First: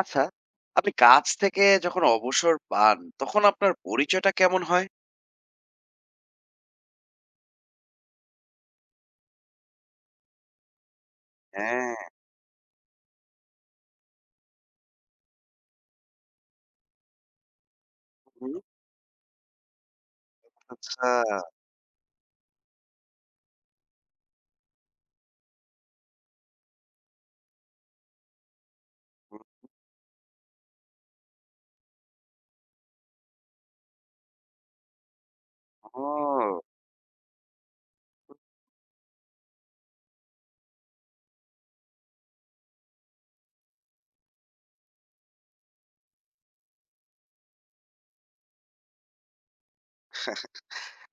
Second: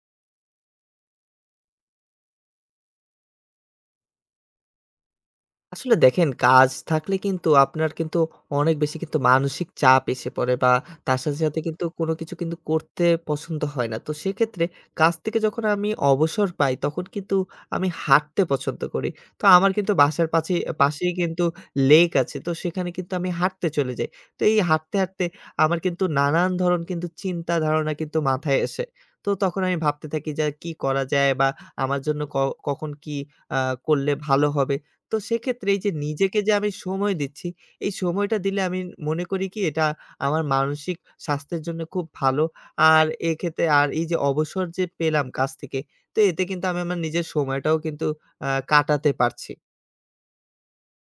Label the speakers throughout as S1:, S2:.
S1: আচ্ছা, আপনি কাজ থেকে যখন অবসর পান, তখন আপনার পরিচয়টা কেমন হয়?
S2: আসলে দেখেন, কাজ থাকলে কিন্তু আপনার কিন্তু অনেক বেশি কিন্তু মানসিক চাপ এসে পড়ে বা তার সাথে, সাথে কিন্তু
S1: হ্যাঁ,
S2: কোনো কিছু কিন্তু করতে পছন্দ হয় না। তো সেক্ষেত্রে কাজ থেকে যখন আমি অবসর পাই তখন কিন্তু আমি হাঁটতে
S1: হুম।
S2: পছন্দ করি। তো আমার কিন্তু বাসার
S1: আচ্ছা।
S2: পাশেই কিন্তু লেক আছে। তো সেখানে কিন্তু আমি হাঁটতে চলে যাই। তো এই হাঁটতে, হাঁটতে আমার কিন্তু নানান ধরণ কিন্তু চিন্তা ধারণা কিন্তু মাথায় আসে। তো তখন আমি ভাবতে থাকি যে কি করা যায় বা আমার জন্য কখন কি আ করলে ভালো হবে। তো সেক্ষেত্রে এই যে নিজেকে
S1: ওহো!
S2: যে আমি সময় দিচ্ছি, এই সময়টা দিলে আমি মনে করি কি এটা আমার মানসিক স্বাস্থ্যের জন্য খুব ভালো। আর এক্ষেত্রে আর এই যে অবসর যে পেলাম কাজ থেকে, তো এতে কিন্তু আমি আমার নিজের সময়টাও কিন্তু কাটাতে পারছি।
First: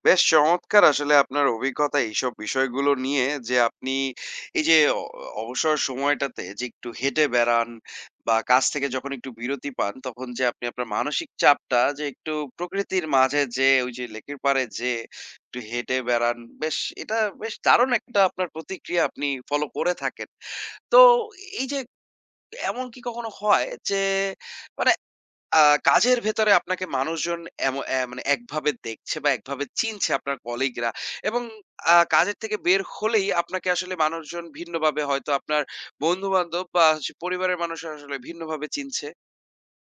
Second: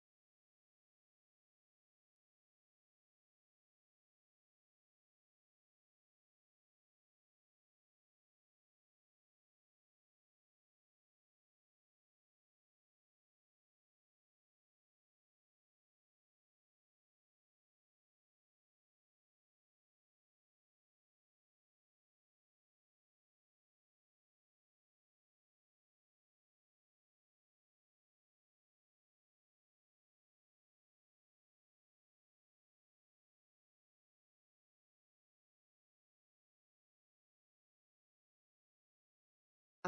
S1: বেশ চমৎকার আসলে আপনার অভিজ্ঞতা এইসব বিষয়গুলো নিয়ে যে আপনি এই যে অবসর সময়টাতে যে একটু হেঁটে বেড়ান বা কাজ থেকে যখন একটু বিরতি পান তখন যে আপনি আপনার মানসিক চাপটা যে একটু প্রকৃতির মাঝে যেয়ে ওই যে লেকের পাড়ে যেয়ে একটু হেঁটে বেড়ান বেশ এটা বেশ দারুণ একটা আপনার প্রতিক্রিয়া আপনি ফলো করে থাকেন। তো এই যে এমন কি কখনো হয় যে মানে আ কাজের ভেতরে আপনাকে মানুষজন এম অ্যা মানে একভাবে দেখছে বা একভাবে চিনছে আপনার কলিগরা এবং কাজের থেকে বের হলেই আপনাকে আসলে মানুষজন ভিন্নভাবে হয়তো আপনার বন্ধু-বান্ধব বা হচ্ছে পরিবারের মানুষ আসলে ভিন্নভাবে চিনছে।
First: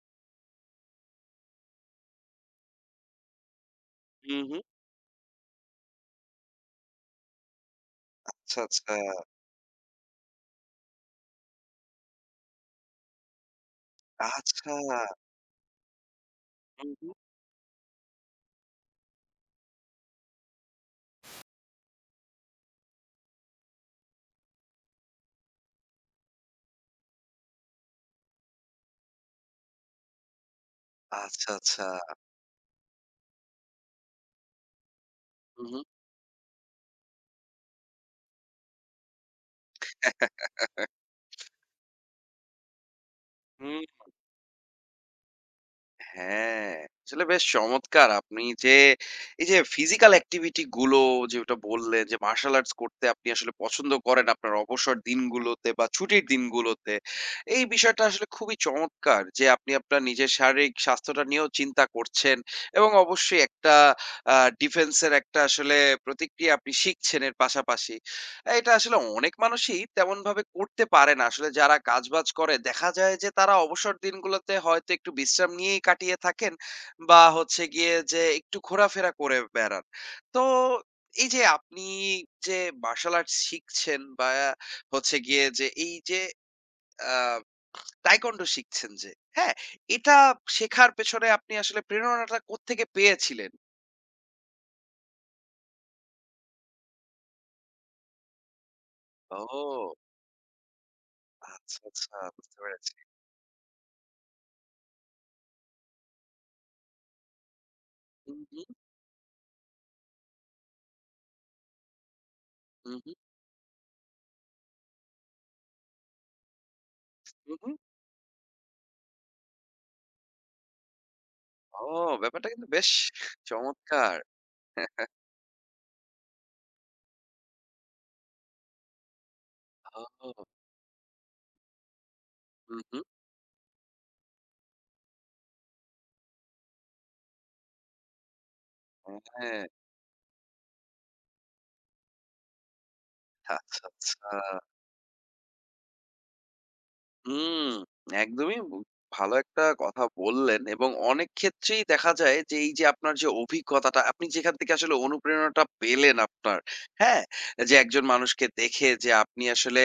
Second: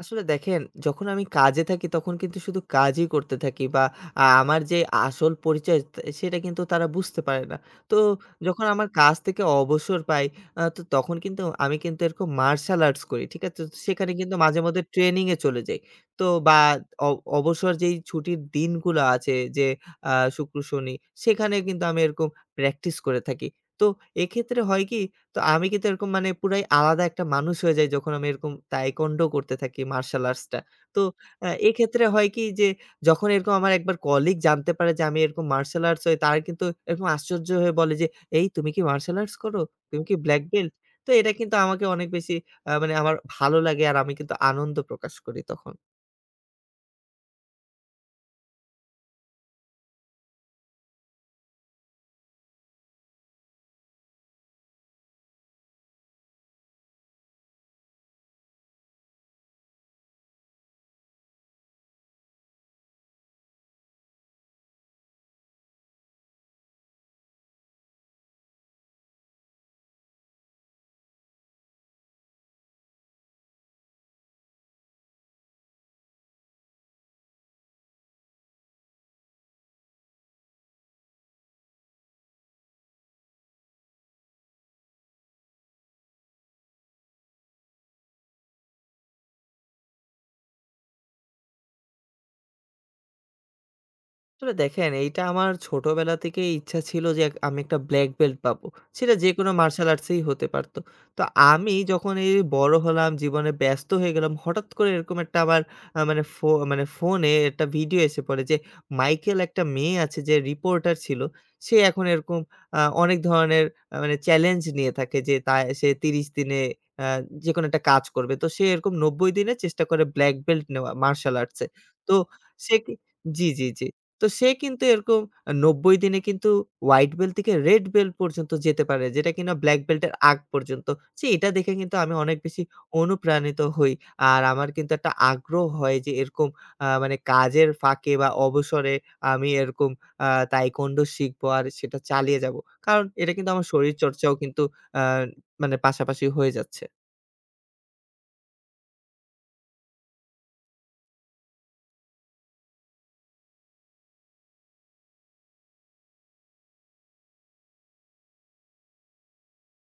S2: আসলে দেখেন, যখন আমি কাজে থাকি তখন কিন্তু শুধু কাজই করতে থাকি বা
S1: হুম,
S2: আমার
S1: হুম।
S2: যে আসল পরিচয় সেটা কিন্তু তারা বুঝতে পারে না। তো
S1: আচ্ছা,
S2: যখন আমার
S1: আচ্ছা।
S2: কাজ থেকে অবসর পাই তো তখন কিন্তু আমি কিন্তু এরকম মার্শাল আর্টস করি। ঠিক আছে? তো সেখানে কিন্তু মাঝে
S1: আচ্ছা।
S2: মধ্যে ট্রেনিং এ চলে যাই। তো বা
S1: হুম,
S2: অ
S1: হুম।
S2: অবসর যেই ছুটির দিনগুলো আছে যে শুক্র, শনি সেখানে কিন্তু আমি এরকম প্র্যাকটিস করে থাকি। তো এক্ষেত্রে হয় কি, তো আমি কিন্তু এরকম মানে পুরাই আলাদা একটা মানুষ হয়ে যাই যখন আমি এরকম তাইকোয়ান্ডো করতে থাকি মার্শাল আর্টসটা। তো
S1: আচ্ছা, আচ্ছা।
S2: এক্ষেত্রে হয় কি যে যখন এরকম আমার একবার কলিগ জানতে পারে যে আমি এরকম
S1: হুম,
S2: মার্শাল
S1: হুম।
S2: আর্টস হই তারা কিন্তু এরকম আশ্চর্য হয়ে বলে যে, "এই তুমি কি মার্শাল আর্টস করো? তুমি কি ব্লাক বেল্ট?" তো এটা কিন্তু আমাকে অনেক বেশি মানে আমার ভালো
S1: হুম।
S2: লাগে আর আমি কিন্তু আনন্দ প্রকাশ করি তখন।
S1: হ্যাঁ, আসলে বেশ চমৎকার! আপনি যে এই যে ফিজিক্যাল অ্যাক্টিভিটি গুলো যেটা বললেন যে মার্শাল আর্টস করতে আপনি আসলে পছন্দ করেন আপনার অবসর দিনগুলোতে বা ছুটির দিনগুলোতে। এই বিষয়টা আসলে খুবই চমৎকার যে আপনি আপনার নিজের শারীরিক স্বাস্থ্যটা নিয়েও চিন্তা করছেন এবং অবশ্যই একটা আ ডিফেন্স এর একটা আসলে প্রতিক্রিয়া আপনি শিখছেন এর পাশাপাশি। এটা আসলে অনেক মানুষই তেমনভাবে করতে পারে না। আসলে যারা কাজবাজ করে দেখা যায় যে তারা অবসর দিনগুলোতে হয়তো একটু বিশ্রাম নিয়েই কাটিয়ে থাকেন বা হচ্ছে গিয়ে যে একটু ঘোরাফেরা করে বেড়ান। তো এই যে আপনি যে মার্শাল আর্ট শিখছেন বা হচ্ছে গিয়ে যে এই যে আ তাইকোয়ান্ডো শিখছেন যে, হ্যাঁ? এটা শেখার পেছনে আপনি আসলে প্রেরণাটা কোত্থেকে পেয়েছিলেন?
S2: আসলে দেখেন, এইটা আমার ছোটবেলা থেকেই ইচ্ছা ছিল যে আমি একটা ব্ল্যাক বেল্ট পাবো। সেটা যেকোনো মার্শাল
S1: ও!
S2: আর্টসেই হতে পারত। তো আমি
S1: আচ্ছা,
S2: যখন
S1: আচ্ছা
S2: এই
S1: বুঝতে
S2: বড়
S1: পেরেছি।
S2: হলাম, জীবনে ব্যস্ত হয়ে গেলাম, হঠাৎ করে এরকম একটা আমার আ মানে ফো মানে ফোনে একটা ভিডিও এসে
S1: হু,
S2: পড়ে যে
S1: হু,
S2: মাইকেল একটা মেয়ে আছে যে রিপোর্টার ছিল। সে এখন এরকম
S1: হু, হু,
S2: অনেক ধরনের মানে চ্যালেঞ্জ নিয়ে থাকে যে সে ৩০ দিনে আ
S1: হু,
S2: যেকোনো
S1: হু।
S2: একটা কাজ করবে। তো সে এরকম ৯০ দিনে চেষ্টা করে ব্ল্যাক বেল্ট নেওয়া মার্শাল আর্টস এ।
S1: ও!
S2: তো
S1: ব্যাপারটা কিন্তু
S2: সে
S1: বেশ
S2: কি? জি, জি, জি।
S1: চমৎকার!
S2: তো সে কিন্তু
S1: হ্যাঁ,
S2: এরকম ৯০ দিনে কিন্তু হোয়াইট বেল্ট থেকে রেড বেল্ট পর্যন্ত যেতে পারে। যেটা কিনা ব্লাক বেল্টের আগ
S1: ও!
S2: পর্যন্ত। সে এটা দেখে কিন্তু আমি অনেক বেশি
S1: হু, হু।
S2: অনুপ্রাণিত হই। আর আমার কিন্তু একটা আগ্রহ হয় যে এরকম মানে কাজের ফাঁকে বা অবসরে আমি
S1: হ্যাঁ,
S2: এরকম আ তাইকোন্ডো শিখবো আর সেটা চালিয়ে যাবো। কারণ এটা কিন্তু আমার
S1: আচ্ছা, আচ্ছা।
S2: শরীরচর্চাও কিন্তু আ মানে পাশাপাশি হয়ে যাচ্ছে।
S1: হুম, একদমই বু ভালো একটা কথা বললেন এবং অনেক ক্ষেত্রেই দেখা যায় যে এই যে আপনার যে অভিজ্ঞতাটা আপনি যেখান থেকে আসলে অনুপ্রেরণাটা পেলেন আপনার, হ্যাঁ? যে একজন মানুষকে দেখে যে আপনি আসলে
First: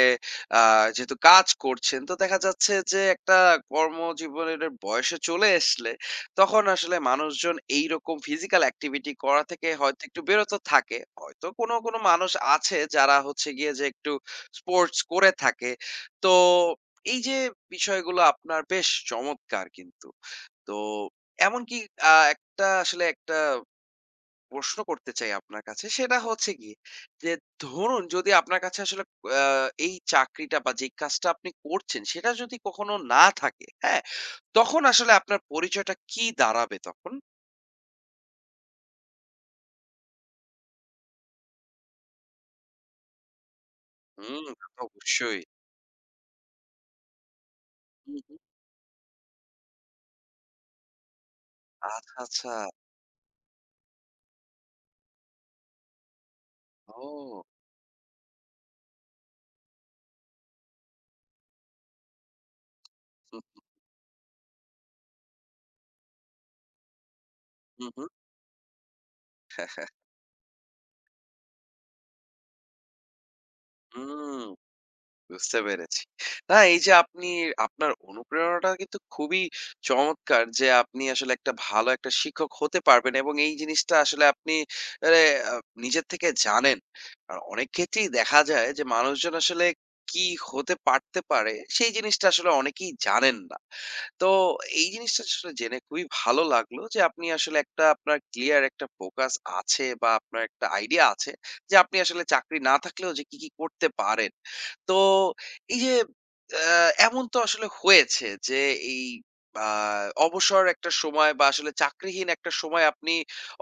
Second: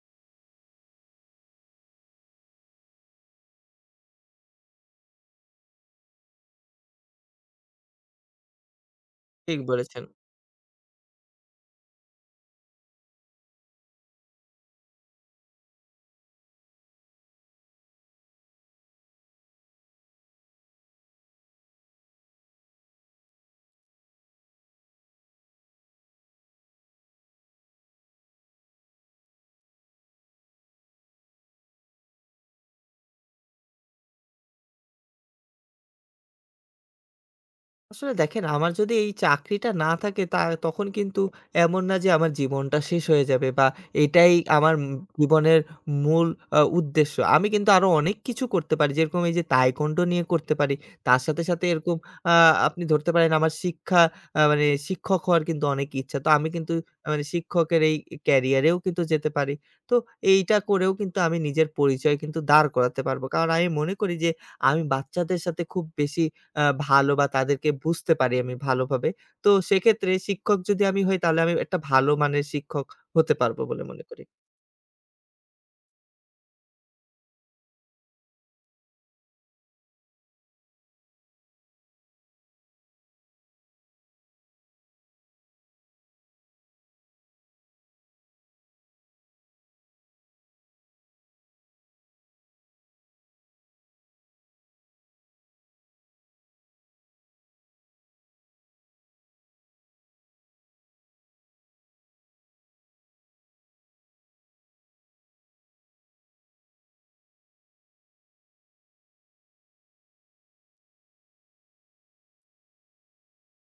S1: আ যেহেতু কাজ করছেন তো দেখা যাচ্ছে যে একটা কর্মজীবনের বয়সে চলে আসলে তখন আসলে মানুষজন এইরকম ফিজিক্যাল এক্টিভিটি করা
S2: ঠিক
S1: থেকে হয়তো
S2: বলেছেন।
S1: একটু বিরত থাকে। হয়তো কোনো, কোনো মানুষ আছে যারা হচ্ছে গিয়ে যে একটু স্পোর্টস করে থাকে। তো এই যে বিষয়গুলো আপনার বেশ চমৎকার কিন্তু। তো এমনকি একটা আসলে একটা প্রশ্ন করতে চাই আপনার কাছে। সেটা হচ্ছে গিয়ে যে ধরুন যদি আপনার কাছে আসলে আ এই চাকরিটা বা যেই কাজটা আপনি করছেন সেটা যদি কখনো না থাকে, হ্যাঁ? তখন আসলে আপনার পরিচয়টা কি দাঁড়াবে তখন?
S2: আসলে দেখেন, আমার যদি এই চাকরিটা না থাকে তখন কিন্তু এমন না যে আমার জীবনটা শেষ হয়ে যাবে বা এটাই
S1: হুম, তা
S2: আমার
S1: তো অবশ্যই।
S2: জীবনের মূল উদ্দেশ্য। আমি কিন্তু আরো
S1: হু,
S2: অনেক
S1: হু।
S2: কিছু করতে পারি। যেরকম এই যে তাইকোন্ডো নিয়ে করতে পারি। তার সাথে, সাথে এরকম
S1: আচ্ছা,
S2: আ
S1: আচ্ছা।
S2: আপনি ধরতে পারেন আমার শিক্ষা আ মানে শিক্ষক হওয়ার কিন্তু অনেক ইচ্ছা। তো আমি কিন্তু মানে
S1: ও!
S2: শিক্ষকের এই ক্যারিয়ারেও কিন্তু যেতে পারি। তো এইটা করেও কিন্তু আমি নিজের পরিচয় কিন্তু দাঁড় করাতে পারবো।
S1: হু,
S2: কারণ আমি মনে করি যে আমি বাচ্চাদের সাথে খুব বেশি আ ভালো বা তাদেরকে
S1: হু, হু।
S2: বুঝতে পারি আমি ভালোভাবে। তো সেক্ষেত্রে শিক্ষক যদি আমি হই তাহলে আমি একটা ভালো মানের শিক্ষক হতে পারবো বলে মনে করি।
S1: হুম। বুঝতে পেরেছি। না এই যে আপনি আপনার অনুপ্রেরণাটা কিন্তু খুবই চমৎকার যে আপনি আসলে একটা ভালো একটা শিক্ষক হতে পারবেন এবং এই জিনিসটা আসলে আপনি মানে আ নিজের থেকে জানেন। আর অনেক ক্ষেত্রেই দেখা যায় যে মানুষজন আসলে কি হতে পারতে পারে সেই জিনিসটা আসলে অনেকেই জানেন না। তো এই জিনিসটা আসলে জেনে খুবই ভালো লাগলো যে আপনি আসলে একটা আপনার ক্লিয়ার একটা ফোকাস আছে বা আপনার একটা আইডিয়া আছে যে আপনি আসলে চাকরি না থাকলেও যে কি কি করতে পারেন তো এই যে আহ, এমন তো আসলে হয়েছে যে এই আহ, অবসর একটা সময় বা আসলে চাকরিহীন একটা সময় আপনি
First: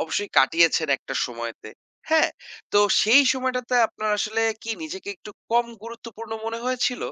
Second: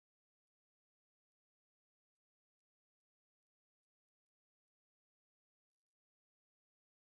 S1: অবশ্যই কাটিয়েছেন একটা সময়তে হ্যাঁ তো সেই সময়টাতে আপনার আসলে কি নিজেকে একটু কম গুরুত্বপূর্ণ মনে হয়েছিল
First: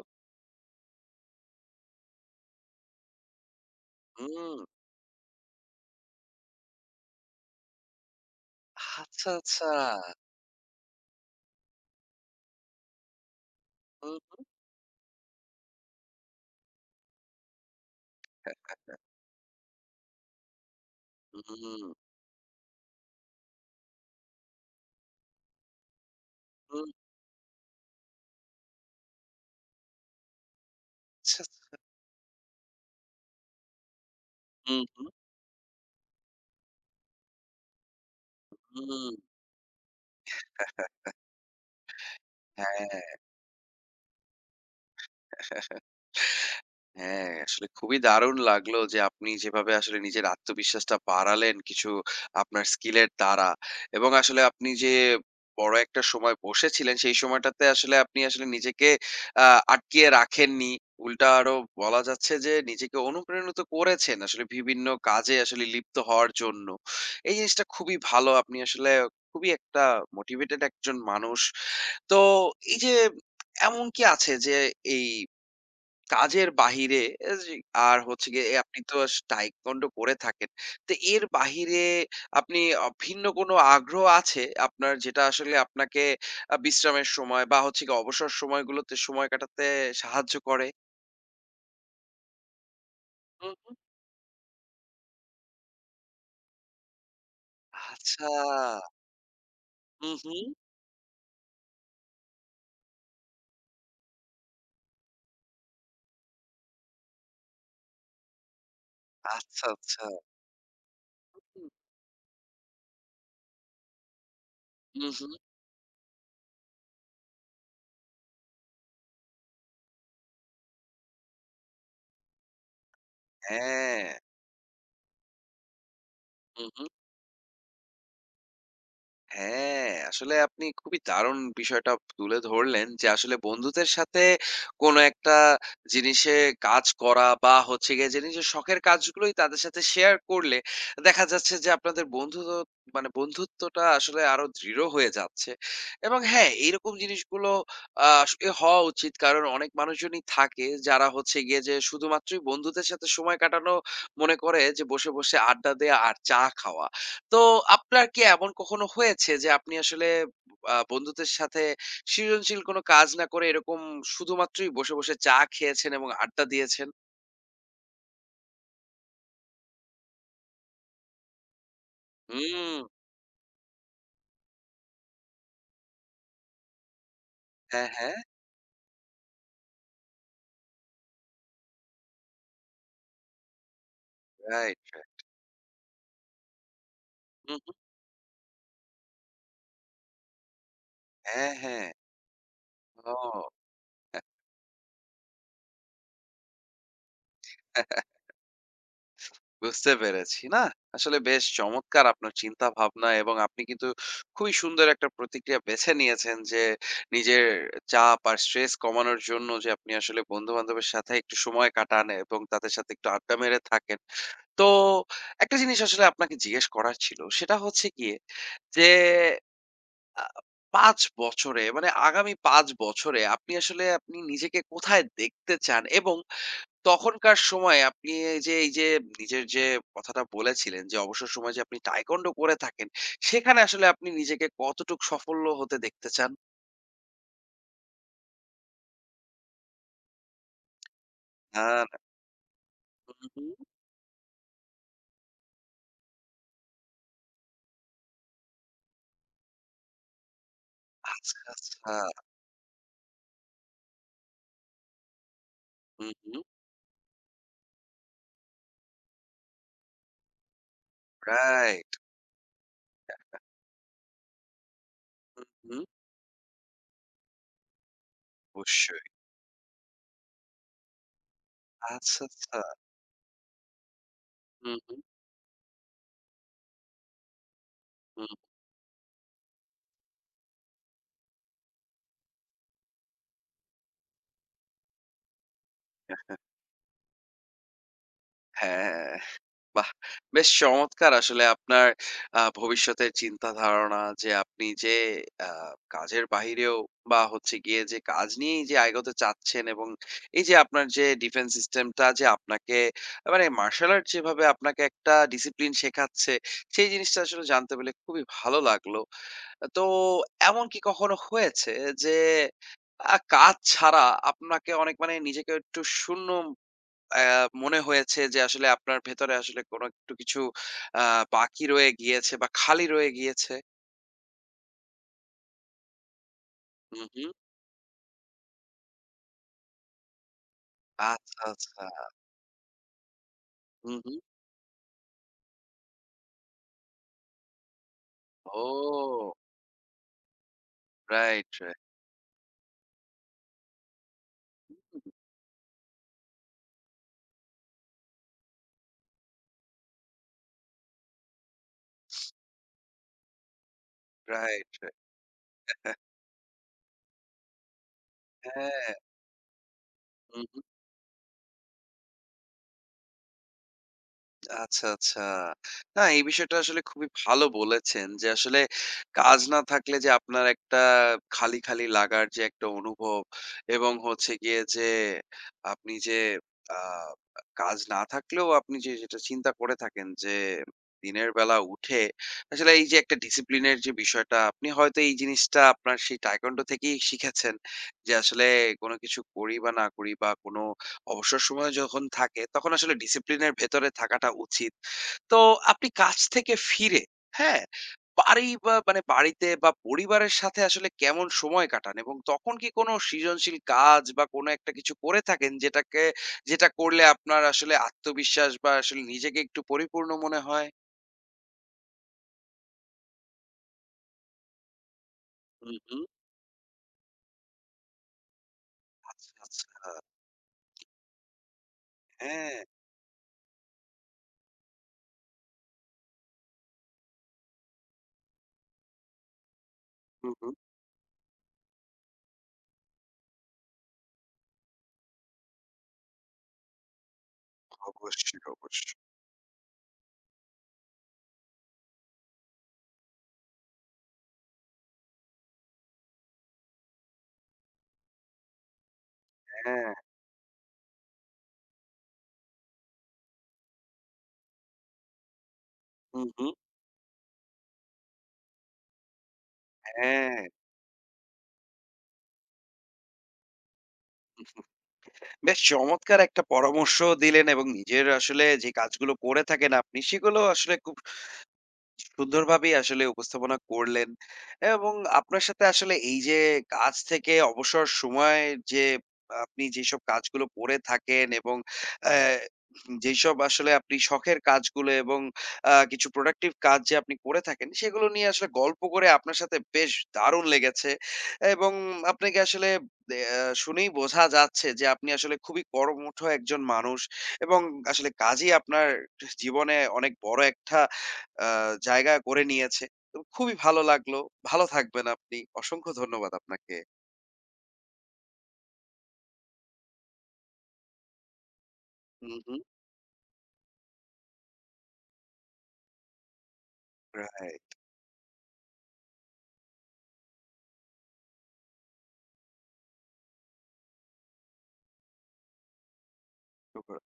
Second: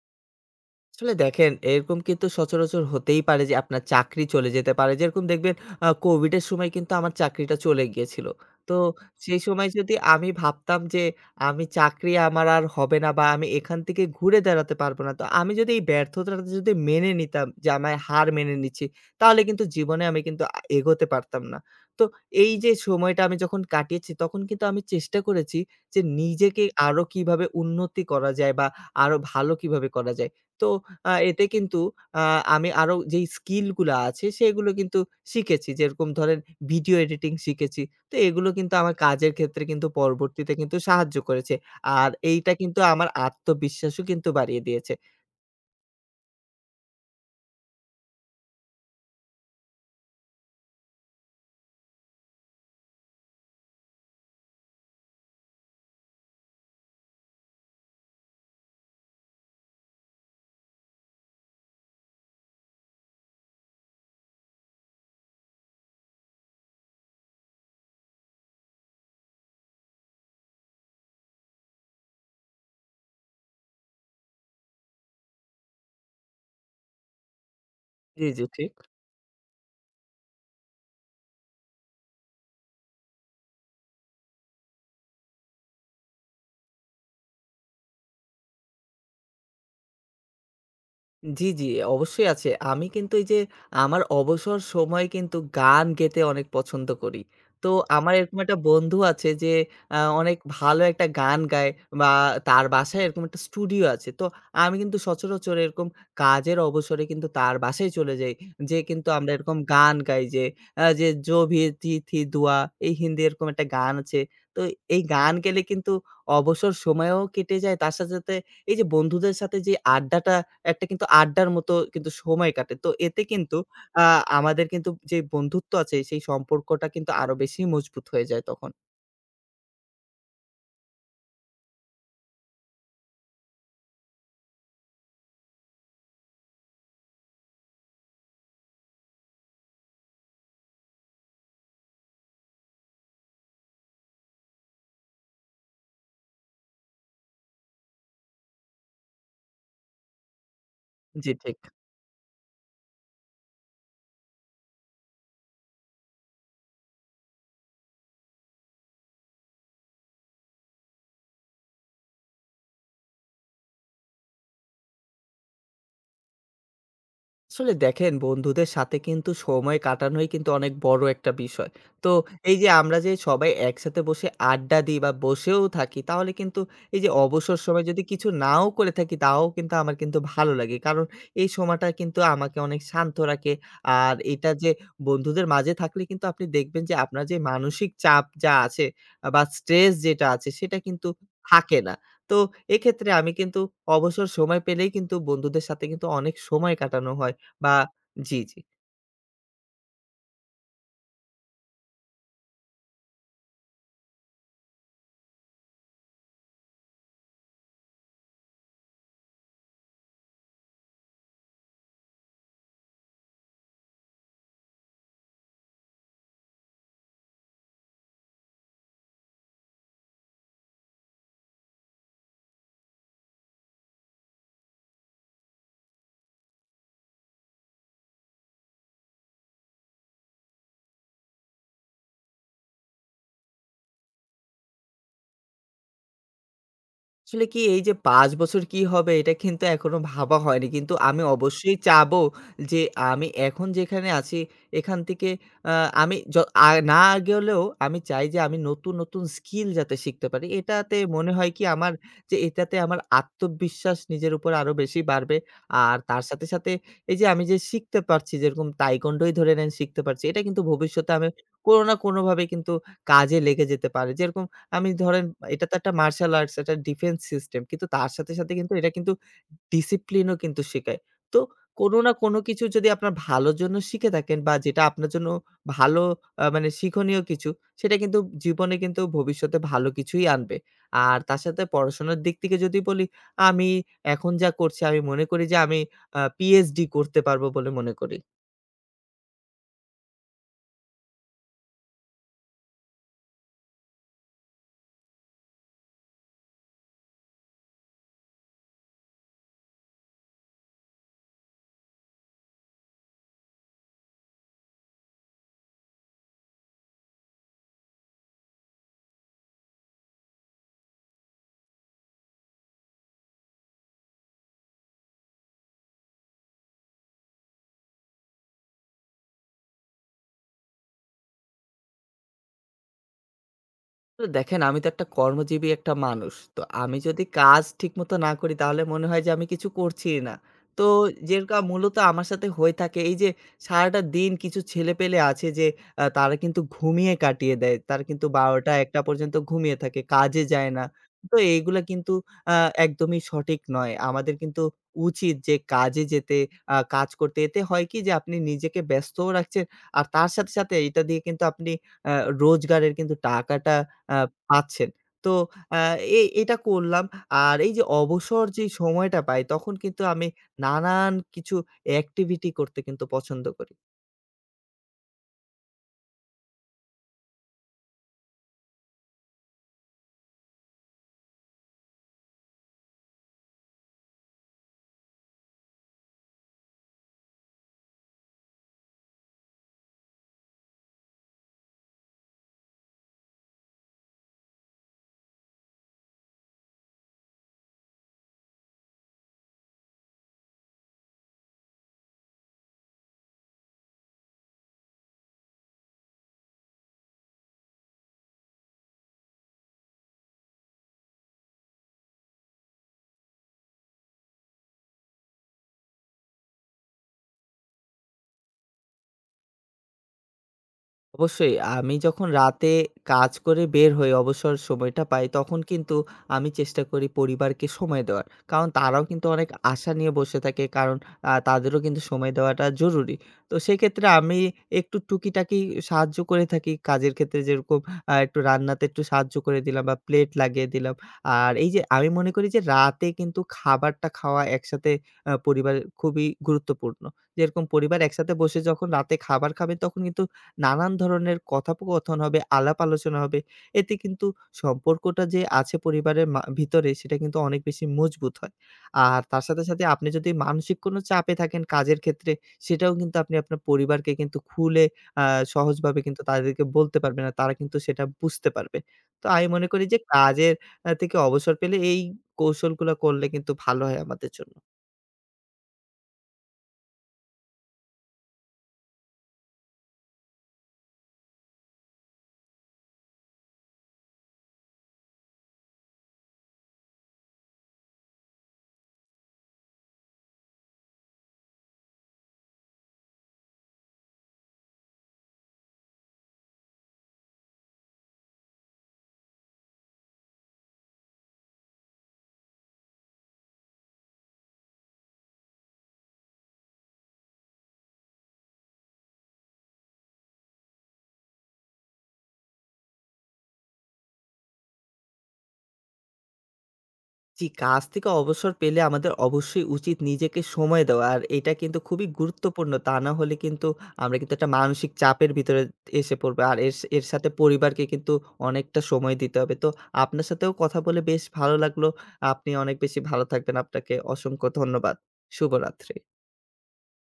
S2: আসলে দেখেন, এরকম কিন্তু সচরাচর হতেই পারে যে আপনার চাকরি চলে
S1: হুম
S2: যেতে পারে। যেরকম দেখবেন কোভিডের সময় কিন্তু আমার চাকরিটা চলে গিয়েছিল। তো
S1: আচ্ছা
S2: সেই সময়
S1: আচ্ছা
S2: যদি আমি ভাবতাম যে আমি চাকরি আমার আর হবে না বা আমি এখান থেকে ঘুরে দাঁড়াতে পারবো না। তো আমি যদি এই ব্যর্থতাটা যদি মেনে নিতাম যে আমি হার মেনে
S1: হুম,
S2: নিচ্ছি, তাহলে কিন্তু জীবনে আমি কিন্তু এগোতে পারতাম না। তো এই যে সময়টা আমি যখন কাটিয়েছি তখন কিন্তু আমি চেষ্টা করেছি যে নিজেকে
S1: হুম,
S2: আরো কিভাবে উন্নতি করা যায় বা আরো ভালো কিভাবে করা যায়। তো
S1: আচ্ছা,
S2: এতে
S1: আচ্ছা।
S2: কিন্তু আ আমি আরো যেই স্কিল গুলা আছে সেগুলো
S1: হুম,
S2: কিন্তু
S1: হুম,
S2: শিখেছি। যেরকম ধরেন, ভিডিও এডিটিং শিখেছি। তো এগুলো কিন্তু আমার
S1: হুম।
S2: কাজের ক্ষেত্রে কিন্তু পরবর্তীতে কিন্তু সাহায্য করেছে। আর এইটা কিন্তু আমার আত্মবিশ্বাসও কিন্তু বাড়িয়ে দিয়েছে।
S1: হ্যাঁ। হ্যাঁ, আসলে খুবই দারুণ লাগলো যে আপনি যেভাবে আসলে নিজের আত্মবিশ্বাসটা বাড়ালেন কিছু আপনার স্কিলের দ্বারা এবং আসলে আপনি যে বড় একটা সময় বসেছিলেন সেই সময়টাতে আসলে আপনি আসলে নিজেকে আ আটকিয়ে রাখেননি। উল্টা আরো বলা যাচ্ছে যে নিজেকে অনুপ্রাণিত করেছেন আসলে বিভিন্ন কাজে আসলে লিপ্ত হওয়ার জন্য। এই জিনিসটা খুবই ভালো। আপনি আসলে খুবই একটা মোটিভেটেড একজন মানুষ। তো এই যে এমন কি আছে যে এই কাজের বাহিরে এ যে আর
S2: জি,
S1: হচ্ছে
S2: জি,
S1: গিয়ে
S2: ঠিক।
S1: আপনি তো টাইকোয়ান্ডো করে থাকেন। তো এর বাহিরে আপনি ভিন্ন কোনো আগ্রহ আছে আপনার যেটা আসলে আপনাকে বিশ্রামের সময় বা হচ্ছে গিয়ে অবসর সময়গুলোতে সময় কাটাতে সাহায্য করে?
S2: জি, জি, অবশ্যই আছে। আমি কিন্তু এই যে
S1: হুম, হুম।
S2: আমার অবসর সময়ে কিন্তু গান গেতে অনেক পছন্দ করি। তো আমার
S1: আচ্ছা।
S2: এরকম একটা বন্ধু আছে যে
S1: হু, হু।
S2: অনেক ভালো একটা গান গায় বা তার বাসায় এরকম একটা স্টুডিও আছে। তো আমি কিন্তু সচরাচর এরকম কাজের অবসরে কিন্তু তার বাসায় চলে যাই। যেয়ে কিন্তু আমরা এরকম
S1: আচ্ছা,
S2: গান
S1: আচ্ছা।
S2: গাই যে যে "जो भी
S1: হুম।
S2: थी थी दुआ" এই হিন্দি এরকম একটা গান আছে। তো এই
S1: হু, হু।
S2: গান গেলে কিন্তু অবসর সময়েও কেটে যায়। তার সাথে, সাথে এই যে বন্ধুদের সাথে যে আড্ডাটা একটা কিন্তু আড্ডার মতো কিন্তু সময় কাটে। তো এতে কিন্তু আ
S1: হ্যাঁ।
S2: আমাদের কিন্তু যে বন্ধুত্ব আছে সেই
S1: হু, হু।
S2: সম্পর্কটা কিন্তু আরো বেশি মজবুত হয়ে যায় তখন।
S1: হ্যাঁ, আসলে আপনি খুবই দারুণ বিষয়টা তুলে ধরলেন যে আসলে বন্ধুদের সাথে কোনো একটা জিনিসে কাজ করা বা হচ্ছে গিয়ে যে নিজের শখের কাজগুলোই তাদের সাথে শেয়ার করলে দেখা যাচ্ছে যে আপনাদের বন্ধু মানে বন্ধুত্বটা আসলে আরো দৃঢ় হয়ে যাচ্ছে এবং হ্যাঁ এইরকম জিনিসগুলো আহ, আসলে হওয়া উচিত কারণ অনেক মানুষজনই থাকে যারা
S2: জি
S1: হচ্ছে
S2: ঠিক।
S1: গিয়ে যে শুধুমাত্রই বন্ধুদের সাথে সময় কাটানো মনে করে যে বসে বসে আড্ডা দেয়া আর চা খাওয়া তো আপনার কি এমন কখনো হয়েছে যে আপনি আসলে বন্ধুদের সাথে সৃজনশীল কোনো কাজ না করে এরকম শুধুমাত্রই বসে, বসে চা খেয়েছেন এবং আড্ডা দিয়েছেন?
S2: আসলে দেখেন, বন্ধুদের সাথে কিন্তু সময় কাটানোই কিন্তু অনেক বড় একটা বিষয়। তো এই যে
S1: হুম।
S2: আমরা যে সবাই একসাথে বসে আড্ডা দিই বা বসেও থাকি তাহলে কিন্তু এই যে অবসর সময়
S1: হ্যাঁ,
S2: যদি
S1: হ্যাঁ।
S2: কিছু নাও করে থাকি তাও কিন্তু আমার কিন্তু ভালো লাগে। কারণ এই সময়টা কিন্তু আমাকে অনেক শান্ত রাখে। আর এটা যে
S1: রাইট, রাইট।
S2: বন্ধুদের মাঝে থাকলে কিন্তু আপনি দেখবেন যে আপনার যে
S1: হু, হু।
S2: মানসিক চাপ যা আছে বা স্ট্রেস যেটা আছে সেটা কিন্তু
S1: হ্যাঁ,
S2: থাকে
S1: হ্যাঁ।
S2: না। তো এক্ষেত্রে আমি
S1: ও
S2: কিন্তু অবসর সময় পেলেই কিন্তু বন্ধুদের সাথে কিন্তু অনেক সময় কাটানো হয়। বা জি, জি।
S1: বুঝতে পেরেছি। না, আসলে বেশ চমৎকার আপনার চিন্তাভাবনা এবং আপনি কিন্তু খুবই সুন্দর একটা প্রতিক্রিয়া বেছে নিয়েছেন যে নিজের চাপ আর স্ট্রেস কমানোর জন্য যে আপনি আসলে বন্ধু-বান্ধবের সাথে একটু সময় কাটান এবং তাদের সাথে একটু আড্ডা মেরে থাকেন। তো একটা জিনিস আসলে আপনাকে জিজ্ঞেস করার ছিল। সেটা হচ্ছে গিয়ে যে আ ৫ বছরে মানে আগামী ৫ বছরে আপনি আসলে আপনি নিজেকে কোথায় দেখতে চান? এবং তখনকার সময়ে আপনি এই যে এই যে নিজের যে কথাটা বলেছিলেন যে অবসর সময়ে যে আপনি তাইকোন্ডো করে থাকেন, সেখানে আসলে আপনি নিজেকে কতটুক সাফল্য হতে দেখতে চান?
S2: আসলে কি এই যে ৫ বছর কি হবে এটা কিন্তু এখনো ভাবা হয়নি। কিন্তু আমি অবশ্যই
S1: হ্যাঁ,
S2: চাবো যে আমি
S1: হুম, হুম।
S2: এখন যেখানে আছি এখান থেকে আ আমি য আ না গেলেও আমি চাই যে আমি নতুন, নতুন স্কিল যাতে শিখতে পারি। এটাতে মনে
S1: আচ্ছা,
S2: হয় কি আমার
S1: আচ্ছা।
S2: যে এটাতে আমার আত্মবিশ্বাস নিজের উপর আরো বেশি বাড়বে। আর
S1: হুম,
S2: তার
S1: হুম।
S2: সাথে, সাথে এই যে আমি যে শিখতে পারছি যেরকম তাইকোন্ডোই ধরে নেন শিখতে পারছি। এটা কিন্তু ভবিষ্যতে আমি কোনো
S1: রাইট।
S2: না কোনোভাবে কিন্তু কাজে লেগে যেতে পারে। যেরকম আমি ধরেন,
S1: হুম,
S2: এটা তো
S1: হুম।
S2: একটা মার্শাল আর্টস, একটা ডিফেন্স সিস্টেম। কিন্তু তার সাথে, সাথে কিন্তু এটা
S1: অবশ্যই।
S2: কিন্তু ডিসিপ্লিনও কিন্তু শেখায়। তো কোনো না
S1: আচ্ছা,
S2: কোনো
S1: আচ্ছা।
S2: কিছু যদি আপনার ভালোর জন্য শিখে থাকেন বা
S1: হুম,
S2: যেটা
S1: হুম,
S2: আপনার জন্য ভালো, মানে শিক্ষণীয় কিছু, সেটা কিন্তু জীবনে কিন্তু ভবিষ্যতে ভালো কিছুই আনবে। আর তার সাথে পড়াশোনার দিক থেকে যদি বলি, আমি এখন যা করছি আমি মনে করি যে আমি
S1: হুম।
S2: পিএইচডি করতে পারবো বলে মনে করি।
S1: হ্যাঁ, বাহ! বেশ চমৎকার আসলে আপনার ভবিষ্যতের চিন্তা ধারণা যে আপনি যে আ কাজের বাহিরেও বা হচ্ছে গিয়ে যে কাজ নিয়েই যে আগাতে চাচ্ছেন এবং এই যে আপনার যে ডিফেন্স সিস্টেমটা যে আপনাকে মানে মার্শাল আর্ট যেভাবে আপনাকে একটা ডিসিপ্লিন শেখাচ্ছে, সেই জিনিসটা আসলে জানতে পেরে খুবই ভালো লাগলো। তো এমন কি কখনো হয়েছে যে কাজ ছাড়া আপনাকে অনেক মানে নিজেকে একটু শূন্য আ মনে হয়েছে যে আসলে আপনার ভেতরে আসলে কোনো একটু কিছু আ বাকি রয়ে গিয়েছে বা খালি রয়ে গিয়েছে?
S2: তো দেখেন, আমি তো একটা কর্মজীবী একটা মানুষ। তো আমি
S1: হুম,
S2: যদি
S1: হুম।
S2: কাজ ঠিকমতো না করি তাহলে মনে হয় যে আমি কিছু করছি না। তো
S1: আচ্ছা,
S2: যেটা
S1: আচ্ছা।
S2: মূলত আমার সাথে হয়ে থাকে এই যে
S1: হুম,
S2: সারাটা
S1: হুম।
S2: দিন কিছু ছেলেপেলে আছে যে তারা কিন্তু ঘুমিয়ে কাটিয়ে দেয়। তারা কিন্তু ১২টা ১টা
S1: ও!
S2: পর্যন্ত ঘুমিয়ে থাকে, কাজে যায় না। তো
S1: রাইট,
S2: এইগুলা
S1: রাইট,
S2: কিন্তু আ একদমই সঠিক নয়। আমাদের কিন্তু উচিত যে কাজে যেতে, কাজ করতে। এতে হয় কি যে আপনি নিজেকে ব্যস্তও রাখছেন আর তার সাথে, সাথে এটা দিয়ে কিন্তু আপনি আ রোজগারের কিন্তু টাকাটা আ
S1: রাইট,
S2: পাচ্ছেন। তো আ
S1: রাইট।
S2: এ এটা করলাম। আর এই যে অবসর যে
S1: হ্যাঁ,
S2: সময়টা পাই তখন কিন্তু আমি
S1: হুম।
S2: নানান কিছু activity করতে কিন্তু পছন্দ করি।
S1: আচ্ছা, আচ্ছা। না এই বিষয়টা আসলে খুবই ভালো বলেছেন যে আসলে কাজ না থাকলে যে আপনার একটা খালি, খালি লাগার যে একটা অনুভব এবং হচ্ছে গিয়ে যে আপনি যে আ কাজ না থাকলেও আপনি যে যেটা চিন্তা করে থাকেন যে দিনের বেলা উঠে আসলে এই যে একটা ডিসিপ্লিনের যে বিষয়টা আপনি হয়তো এই জিনিসটা আপনার সেই টাইকোয়ান্ডো থেকেই শিখেছেন যে আসলে কোন কিছু করি বা না করি বা কোন অবসর সময় যখন থাকে তখন আসলে ডিসিপ্লিনের ভেতরে থাকাটা উচিত। তো আপনি কাজ থেকে ফিরে, হ্যাঁ? বাড়ি বা মানে বাড়িতে বা পরিবারের সাথে আসলে কেমন সময় কাটান? এবং তখন কি কোনো সৃজনশীল কাজ বা কোনো একটা কিছু করে থাকেন যেটাকে যেটা করলে আপনার আসলে আত্মবিশ্বাস বা আসলে নিজেকে একটু পরিপূর্ণ মনে হয়?
S2: অবশ্যই। আমি যখন রাতে কাজ করে বের হই, অবসর সময়টা পাই, তখন
S1: হুম,
S2: কিন্তু
S1: হুম।
S2: আমি চেষ্টা করি পরিবারকে সময় দেওয়ার। কারণ তারাও কিন্তু
S1: আচ্ছা,
S2: অনেক
S1: আচ্ছা।
S2: আশা নিয়ে বসে থাকে। কারণ তাদেরও কিন্তু সময়
S1: হ্যাঁ।
S2: দেওয়াটা জরুরি। তো সেক্ষেত্রে আমি একটু টুকিটাকি সাহায্য করে থাকি কাজের ক্ষেত্রে। যেরকম একটু রান্নাতে একটু সাহায্য করে দিলাম বা প্লেট
S1: হুম, হুম।
S2: লাগিয়ে দিলাম। আর এই যে আমি মনে করি যে রাতে কিন্তু খাবারটা খাওয়া একসাথে পরিবারের খুবই গুরুত্বপূর্ণ। যেরকম পরিবার একসাথে
S1: অবশ্যই,
S2: বসে যখন
S1: অবশ্যই।
S2: রাতে খাবার খাবে তখন কিন্তু নানান ধরনের কথোপকথন হবে, আলাপ আলোচনা হবে। এতে কিন্তু সম্পর্কটা যে আছে পরিবারের ভিতরে সেটা কিন্তু অনেক বেশি মজবুত হয়। আর তার সাথে, সাথে
S1: হ্যাঁ।
S2: আপনি যদি মানসিক কোনো চাপে থাকেন কাজের ক্ষেত্রে সেটাও কিন্তু আপনি আপনার পরিবারকে কিন্তু খুলে আ সহজভাবে কিন্তু
S1: হুম, হুম।
S2: তাদেরকে বলতে পারবেন আর তারা কিন্তু সেটা বুঝতে পারবে। তো আমি মনে করি যে
S1: হ্যাঁ।
S2: কাজের থেকে অবসর পেলে এই কৌশলগুলা করলে কিন্তু ভালো হয় আমাদের জন্য।
S1: বেশ চমৎকার একটা পরামর্শ দিলেন এবং নিজের আসলে যে কাজগুলো করে থাকেন আপনি সেগুলো আসলে খুব সুন্দরভাবেই আসলে উপস্থাপনা করলেন এবং আপনার সাথে আসলে এই যে কাজ থেকে অবসর সময়ে যে আপনি যেসব কাজগুলো করে থাকেন এবং আহ, যেসব আসলে আপনি শখের কাজগুলো এবং আহ, কিছু প্রোডাক্টিভ কাজ যে আপনি করে থাকেন সেগুলো নিয়ে আসলে গল্প করে আপনার সাথে বেশ দারুণ লেগেছে এবং আপনাকে আসলে আহ, শুনেই বোঝা যাচ্ছে যে আপনি আসলে খুবই কর্মঠ একজন মানুষ এবং আসলে কাজই আপনার জীবনে অনেক বড় একটা আ জায়গা করে নিয়েছে। তো খুবই ভালো লাগলো। ভালো থাকবেন আপনি। অসংখ্য ধন্যবাদ আপনাকে।
S2: জি, কাজ থেকে অবসর পেলে আমাদের অবশ্যই উচিত নিজেকে সময় দেওয়া। আর এটা কিন্তু খুবই
S1: হু, হু।
S2: গুরুত্বপূর্ণ। তা না হলে কিন্তু আমরা কিন্তু একটা মানসিক চাপের ভিতরে এসে পড়বো। আর এর এর সাথে
S1: রাইট।
S2: পরিবারকে কিন্তু অনেকটা সময় দিতে হবে। তো আপনার সাথেও কথা বলে বেশ ভালো লাগলো। আপনি অনেক বেশি ভালো থাকবেন। আপনাকে অসংখ্য ধন্যবাদ। শুভরাত্রি।